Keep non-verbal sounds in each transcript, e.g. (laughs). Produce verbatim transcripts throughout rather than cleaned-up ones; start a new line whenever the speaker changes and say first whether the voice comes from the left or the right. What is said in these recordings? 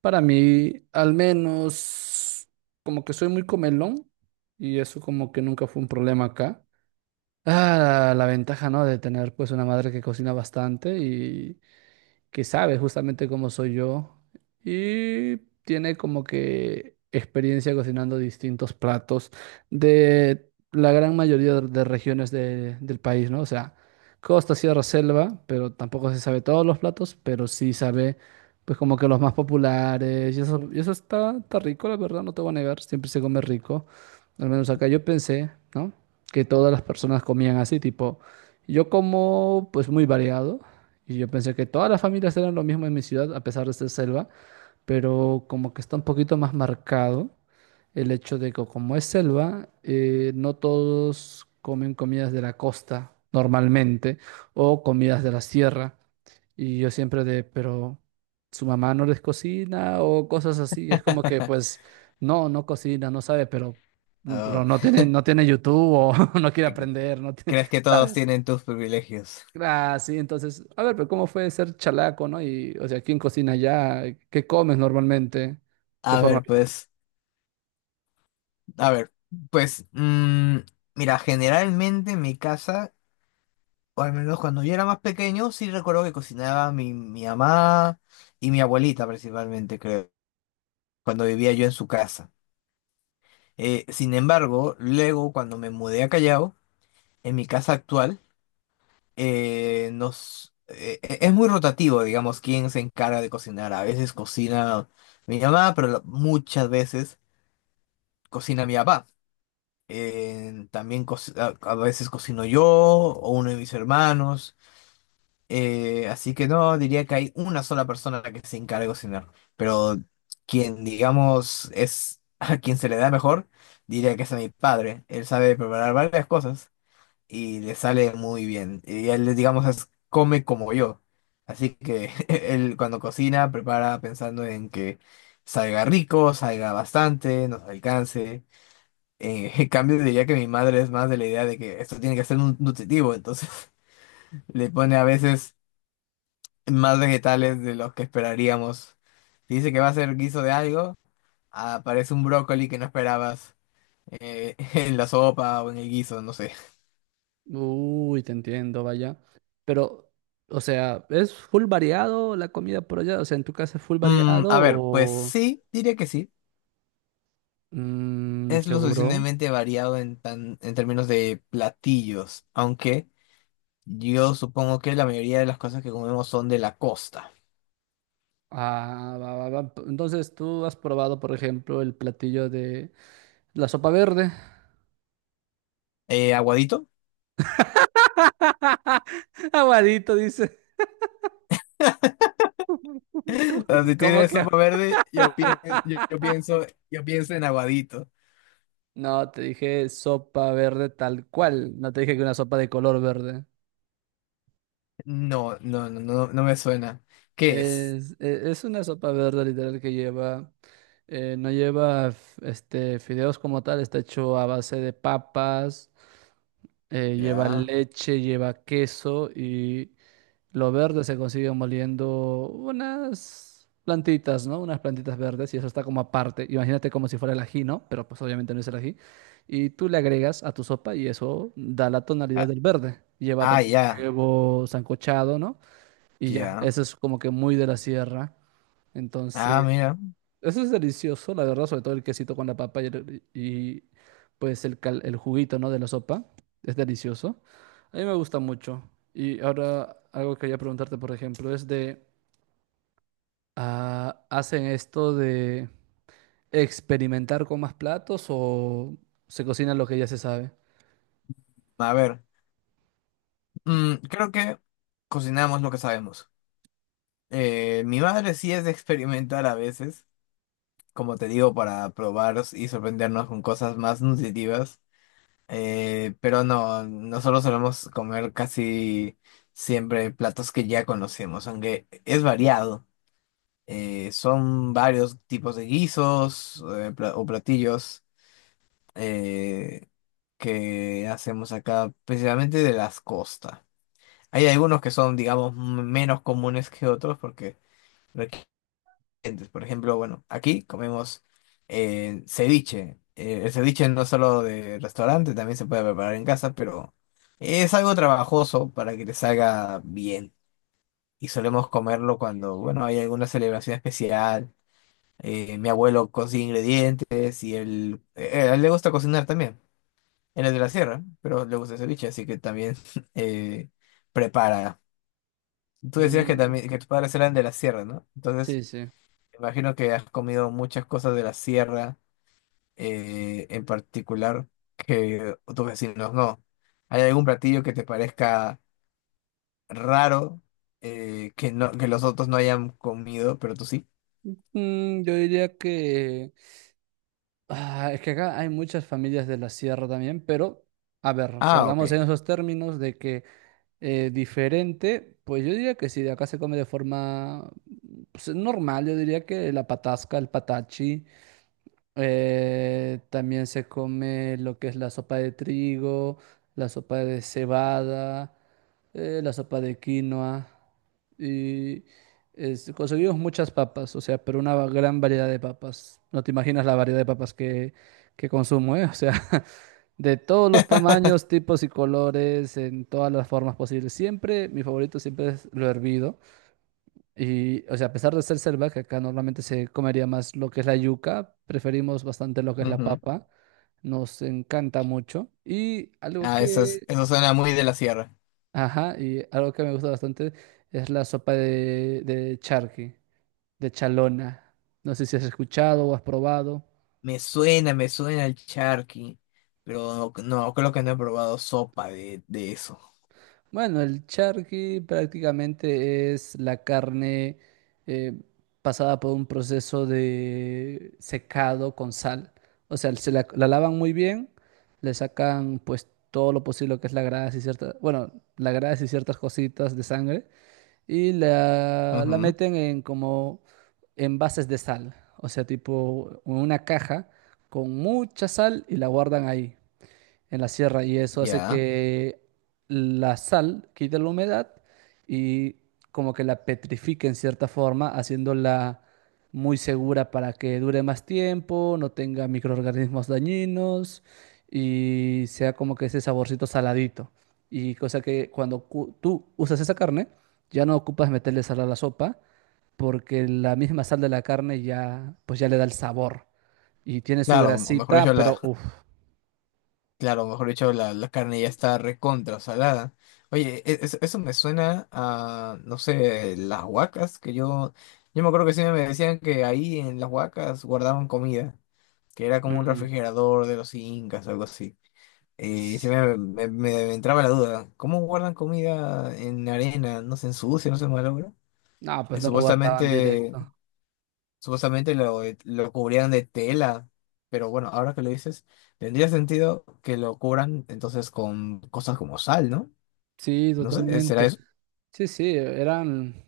right: Para mí, al menos, como que soy muy comelón y eso como que nunca fue un problema acá. Ah, la ventaja, ¿no? De tener pues una madre que cocina bastante y que sabe justamente cómo soy yo y tiene como que experiencia cocinando distintos platos de la gran mayoría de de regiones de- del país, ¿no? O sea, costa, sierra, selva, pero tampoco se sabe todos los platos, pero sí sabe pues como que los más populares y eso, y eso está, está rico, la verdad, no te voy a negar, siempre se come rico, al menos acá yo pensé, ¿no? Que todas las personas comían así, tipo, yo como pues muy variado, y yo pensé que todas las familias eran lo mismo en mi ciudad, a pesar de ser selva, pero como que está un poquito más marcado el hecho de que como es selva, eh, no todos comen comidas de la costa normalmente o comidas de la sierra. Y yo siempre de, pero su mamá no les cocina o cosas así. Es como que pues no, no cocina, no sabe, pero, pero
left: Oh,
right: no tiene,
left: (laughs)
right: no tiene YouTube o (laughs) no quiere
left: ¿cre-
right: aprender, no tiene-
left: ¿Crees que todos
right: ¿sabes?
left: tienen tus privilegios?
right: Ah, sí, entonces, a ver, pero ¿cómo fue ser chalaco, no? Y, o sea, ¿quién cocina allá? ¿Qué comes normalmente? De
left: A
right: forma...
left: ver, pues, a ver, pues, mm, mira, generalmente en mi casa, o al menos cuando yo era más pequeño, sí recuerdo que cocinaba mi, mi mamá y mi abuelita principalmente, creo, cuando vivía yo en su casa. Eh, sin embargo, luego cuando me mudé a Callao, en mi casa actual, eh, nos, eh, eh, es muy rotativo, digamos, quién se encarga de cocinar. A veces cocina mi mamá, pero la- muchas veces cocina mi papá. Eh, también co- a a veces cocino yo o uno de mis hermanos. Eh, así que no, diría que hay una sola persona a la que se encarga de cocinar. Pero quien, digamos, es (laughs) a quien se le da mejor, diría que es a mi padre. Él sabe preparar varias cosas y le sale muy bien. Y él, digamos, es- come como yo. Así que (laughs) él cuando cocina, prepara pensando en que salga rico, salga bastante, nos alcance. Eh, (laughs) En cambio, diría que mi madre es más de la idea de que esto tiene que ser nu- nutritivo, entonces (laughs) le pone a veces más vegetales de los que esperaríamos. Si dice que va a ser guiso de algo, aparece un brócoli que no esperabas eh, (laughs) en la sopa o en el guiso, no sé.
right: Uy, te entiendo, vaya. Pero, o sea, ¿es full variado la comida por allá? O sea, ¿en tu casa es full
left: Mm,
right: variado
left: a ver, pues
right: o...
left: sí, diría que sí.
right: mm,
left: Es lo
right: seguro.
left: suficientemente variado en, tan, en términos de platillos, aunque yo supongo que la mayoría de las cosas que comemos son de la costa.
right: Ah, va, va, va. Entonces, ¿tú has probado, por ejemplo, el platillo de la sopa verde?
left: Eh, aguadito.
right: (laughs) Aguadito, dice. (laughs) ¿Cómo
left: (laughs) Si
right: cómo
left: tienes
right: que?
left: sopa verde, yo pienso, yo, yo
right: (laughs)
left: pienso, yo pienso en aguadito.
right: No, te dije sopa verde tal cual. No te dije que una sopa de color verde.
left: No, no, no, no, no me suena. ¿Qué es?
right: Es, e- es una sopa verde literal que lleva, eh, no lleva f- este, fideos como tal, está hecho a base de papas, eh, lleva
left: Ya.
right: leche, lleva queso. Lo verde se consigue moliendo unas plantitas, ¿no? Unas plantitas verdes y eso está como aparte. Imagínate como si fuera el ají, ¿no? Pero pues obviamente no es el ají. Y tú le agregas a tu sopa y eso da la tonalidad
left: Ah,
right: del verde. Lleva
left: ah,
right: también
left: ya,
right: huevo sancochado, ¿no? Y ya,
left: ya.
right: eso es como que muy de la sierra.
left: Ah,
right: Entonces,
left: mira.
right: eso es delicioso, la verdad, sobre todo el quesito con la papa y, el- y, pues el, cal- el juguito, ¿no? de la sopa. Es delicioso. A mí me gusta mucho. Y ahora algo que quería preguntarte, por ejemplo, es de, ah, ¿hacen esto de experimentar con más platos o se cocina lo que ya se sabe?
left: A ver. Mm, creo que cocinamos lo que sabemos. Eh, mi madre sí es de experimentar a veces. Como te digo, para probar y sorprendernos con cosas más nutritivas. Eh, pero no, nosotros solemos comer casi siempre platos que ya conocemos, aunque es variado. Eh, son varios tipos de guisos eh, pla- o platillos eh, que hacemos acá, principalmente de las costas. Hay algunos que son, digamos, m- menos comunes que otros porque requieren. Entonces, por ejemplo, bueno, aquí comemos eh, ceviche. Eh, el ceviche no es solo de restaurante, también se puede preparar en casa, pero es algo trabajoso para que te salga bien. Y solemos comerlo cuando, bueno, hay alguna celebración especial. Eh, mi abuelo cocina ingredientes y él, eh, a él le gusta cocinar también. Él es de la sierra, pero le gusta el ceviche, así que también (laughs) eh, prepara. Tú decías que
right: Mm,
left: también que tus padres eran de la sierra, ¿no? Entonces,
right: sí, sí.
left: imagino que has comido muchas cosas de la sierra, eh, en particular, que tus vecinos no. ¿Hay algún platillo que te parezca raro, eh, que no, que los otros no hayan comido, pero tú sí?
right: Mm, yo diría que... ah, es que acá hay muchas familias de la sierra también, pero, a ver, si
left: Ah,
right: hablamos
left: ok.
right: en esos términos de que... Eh, diferente, pues yo diría que sí, de acá se come de forma pues, normal, yo diría que la patasca, el patachi, eh, también se come lo que es la sopa de trigo, la sopa de cebada, eh, la sopa de quinoa y es- conseguimos muchas papas, o sea, pero una gran variedad de papas. No te imaginas la variedad de papas que, que consumo, ¿eh? O sea, (laughs) de todos los tamaños,
left: (laughs)
right: tipos y colores, en todas las formas posibles. Siempre, mi favorito siempre es lo hervido. Y, o sea, a pesar de ser selva, que acá normalmente se comería más lo que es la yuca, preferimos bastante lo que es la
left: Ujú.
right: papa. Nos encanta mucho. Y algo
left: Ah, eso es,
right: que,
left: eso suena muy de la sierra.
right: ajá, y algo que me gusta bastante es la sopa de, de charqui, de chalona. No sé si has escuchado o has probado.
left: Me suena, me suena el charqui, pero no, no, creo que no he probado sopa de, de eso.
right: Bueno, el charqui prácticamente es la carne eh, pasada por un proceso de secado con sal. O sea, se la, la lavan muy bien, le sacan pues todo lo posible que es la grasa y ciertas, bueno, la grasa y ciertas cositas de sangre y la, la
left: Ujú.
right: meten en como envases de sal. O sea, tipo una caja con mucha sal y la guardan ahí en la sierra y eso hace
left: Ya.
right: que la sal quite la humedad y como que la petrifique en cierta forma, haciéndola muy segura para que dure más tiempo, no tenga microorganismos dañinos y sea como que ese saborcito saladito. Y cosa que cuando cu- tú usas esa carne, ya no ocupas meterle sal a la sopa porque la misma sal de la carne ya pues ya le da el sabor y tiene su
left: Claro, o mejor dicho,
right: grasita,
left: la
right: pero uff.
left: Claro, mejor dicho, la, la carne ya está recontra salada. Oye, e- es- eso me suena a, no sé, las huacas, que yo, yo me acuerdo que siempre me decían que ahí en las huacas guardaban comida, que era como un refrigerador de los incas, algo así. Y se me, me- me entraba la duda, ¿cómo guardan comida en arena? ¿No se ensucia, no se malogra?
right: No,
left: Eh,
right: pues no lo guardaban
left: supuestamente
right: directo.
left: Supuestamente lo, eh, lo cubrían de tela, pero bueno, ahora que lo dices, tendría sentido que lo cubran entonces con cosas como sal, ¿no?
right: Sí,
left: No sé, eh, ¿será
right: totalmente.
left: eso?
right: Sí, sí, eran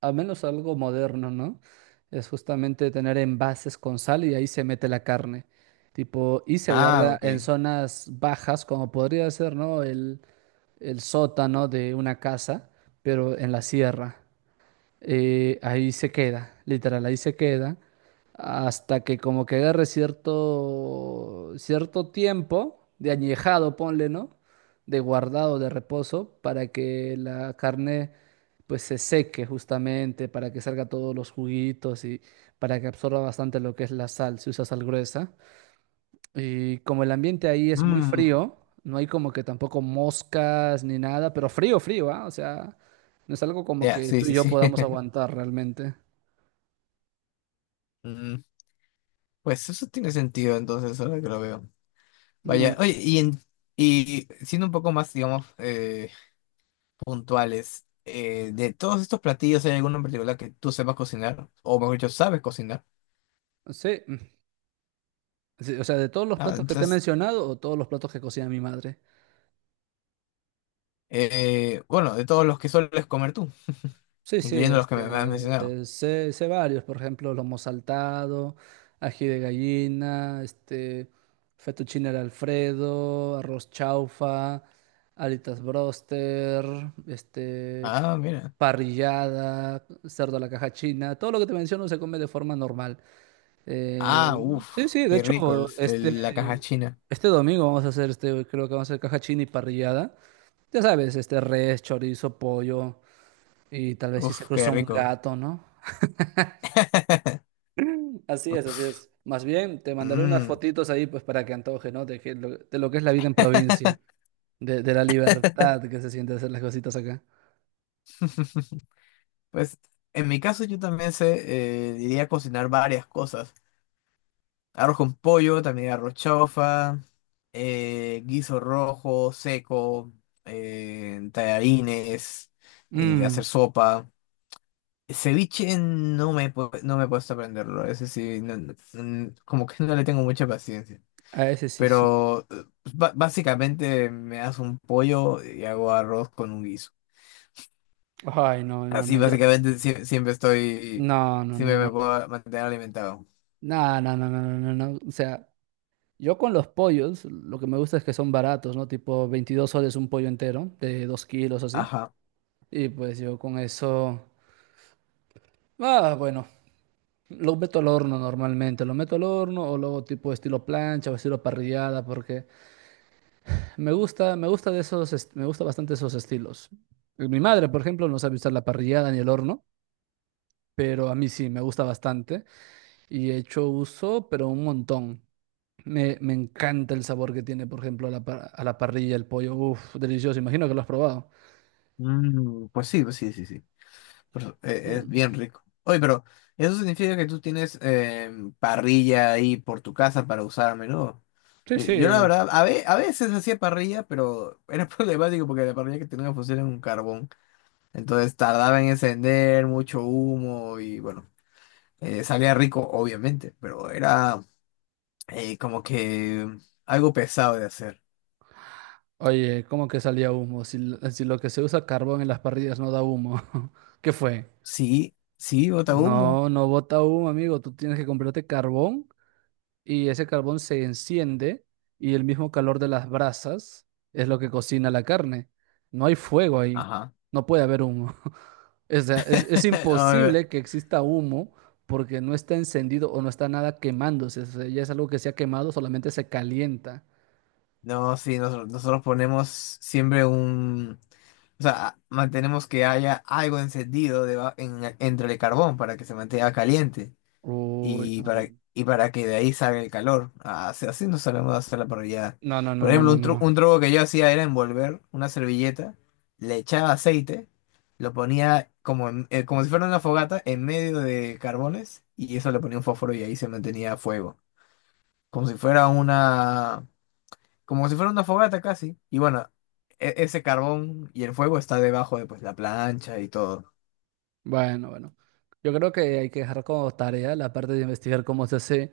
right: al menos algo moderno, ¿no? Es justamente tener envases con sal y ahí se mete la carne. Tipo, y se
left: Ah,
right: guarda en
left: ok.
right: zonas bajas, como podría ser, ¿no? El, el sótano de una casa, pero en la sierra. Eh, ahí se queda, literal, ahí se queda, hasta que como que agarre cierto, cierto tiempo de añejado, ponle, ¿no? De guardado, de reposo, para que la carne pues se seque justamente, para que salga todos los juguitos y para que absorba bastante lo que es la sal, si usa sal gruesa. Y como el ambiente ahí es muy
left: Mm,
right: frío, no hay como que tampoco moscas ni nada, pero frío, frío, ¿ah? O sea, no es algo como
left: ya,
right: que
left: sí,
right: tú y
left: sí,
right: yo
left: sí.
right: podamos
left: (laughs)
right: aguantar realmente.
left: Mm, pues eso tiene sentido entonces, ahora que lo veo.
right: Mm,
left: Vaya, oye, y, en- y siendo un poco más, digamos, eh, puntuales, eh, de todos estos platillos, ¿hay alguno en particular que tú sepas cocinar? O mejor dicho, sabes cocinar.
right: sí, mm, sí, o sea, de todos los
left: Ah,
right: platos que te he
left: entonces,
right: mencionado o todos los platos que cocina mi madre.
left: eh, bueno, de todos los que sueles comer tú.
right: Sí, sí,
left: Incluyendo los que me has mencionado.
right: este, sé, sé varios, por ejemplo, lomo saltado, ají de gallina, este, fettuccine al Alfredo, arroz chaufa, alitas broster, este,
left: Ah, mira.
right: parrillada, cerdo a la caja china, todo lo que te menciono se come de forma normal. Eh,
left: Ah,
right: sí,
left: uff,
right: sí, de
left: qué
right: hecho,
left: rico el- el- la caja
right: este,
left: china.
right: este domingo vamos a hacer, este, creo que vamos a hacer caja china y parrillada. Ya sabes, este, res, chorizo, pollo. Y tal vez si se
left: Uff,
right: cruza
left: qué
right: un
left: rico.
right: gato, ¿no?
left: (laughs)
right: Así es, así es. Más bien, te mandaré unas
left: Mm.
right: fotitos ahí pues para que antoje, ¿no? De, que lo, de lo que es la vida en provincia,
left: (laughs)
right: de, de la libertad que se siente hacer las cositas acá.
left: Pues en mi caso yo también sé, eh, diría cocinar varias cosas. Arroz con pollo, también arroz chaufa, eh, guiso rojo, seco, eh, tallarines, eh, hacer
right: Mm,
left: sopa. Ceviche no me, he pu- no me he puesto a aprenderlo, ese sí, no- no- mm, como que no le tengo mucha paciencia.
right: a ese sí, sí, soy.
left: Pero eh, pues, ba- básicamente me hago un pollo y hago arroz con un guiso.
right: Ay, no, no,
left: Así
right: no, yo.
left: básicamente sie- siempre estoy,
right: No, no,
left: siempre
right: no, no,
left: me
right: no.
left: puedo mantener alimentado.
right: No, no, no, no, no, no, no. O sea, yo con los pollos, lo que me gusta es que son baratos, ¿no? Tipo veintidós soles un pollo entero, de dos kilos así.
left: Ajá.
right: Y pues yo con eso. Ah, bueno. Lo meto al horno normalmente, lo meto al horno o luego tipo estilo plancha o estilo parrillada, porque me gusta, me gusta de esos, est- me gusta bastante esos estilos. Mi madre, por ejemplo, no sabe usar la parrillada ni el horno, pero a mí sí, me gusta bastante y he hecho uso, pero un montón. Me, me encanta el sabor que tiene, por ejemplo, a la, par- a la parrilla, el pollo, uff, delicioso, imagino que lo has probado.
left: Mm, pues sí, pues sí, sí, sí. Pero, eh, es
right: Mm,
left: bien rico. Oye, pero eso significa que tú tienes em, parrilla ahí por tu casa para usar a menudo.
right: sí,
left: Yo, yo la
right: sí.
left: verdad, a, ve- a veces hacía parrilla, pero era (laughs) problemático porque la parrilla que tenía funcionaba en un carbón. Entonces tardaba en encender, mucho humo y bueno. Eh, salía rico, obviamente, pero era eh, como que algo pesado de hacer.
right: Oye, ¿cómo que salía humo? Si, l- si lo que se usa carbón en las parrillas no da humo, (laughs) ¿qué fue?
left: Sí, sí, bota humo.
right: No, no bota humo, amigo. Tú tienes que comprarte carbón y ese carbón se enciende y el mismo calor de las brasas es lo que cocina la carne. No hay fuego ahí.
left: Ajá.
right: No puede haber humo. (laughs) O sea, es, es
left: (laughs) A ver,
right: imposible que exista humo porque no está encendido o no está nada quemándose. O sea, ya es algo que se ha quemado, solamente se calienta.
left: no, sí, nosotros, nosotros ponemos siempre un... O sea, mantenemos que haya algo encendido deba- en- entre el carbón para que se mantenga caliente.
right: Uy,
left: Y para, y para que de ahí salga el calor. Ah, así, así no sabemos hacer la parrillada.
right: no, no, no,
left: Por
right: no, no,
left: ejemplo,
right: no,
left: un,
right: no,
left: tru-
right: no, no.
left: un truco que yo hacía era envolver una servilleta, le echaba aceite, lo ponía como, en- eh, como si fuera una fogata en medio de carbones y eso le ponía un fósforo y ahí se mantenía a fuego. Como si fuera una, como si fuera una fogata casi. Y bueno, e- ese carbón y el fuego está debajo de pues, la plancha y todo.
right: Bueno, bueno. Yo creo que hay que dejar como tarea la parte de investigar cómo se hace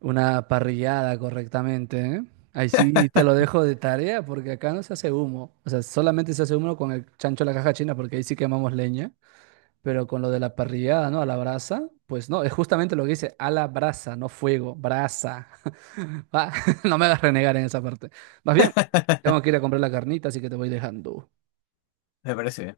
right: una parrillada correctamente, ¿eh? Ahí sí te lo dejo de tarea porque acá no se hace humo. O sea, solamente se hace humo con el chancho de la caja china porque ahí sí quemamos leña. Pero con lo de la parrillada, ¿no? A la brasa, pues no, es justamente lo que dice, a la brasa, no fuego, brasa. (laughs) Va, (laughs) no me hagas renegar en esa parte. Más bien, tengo que ir
left: (laughs)
right: a comprar la carnita, así que te voy dejando.
left: Me parece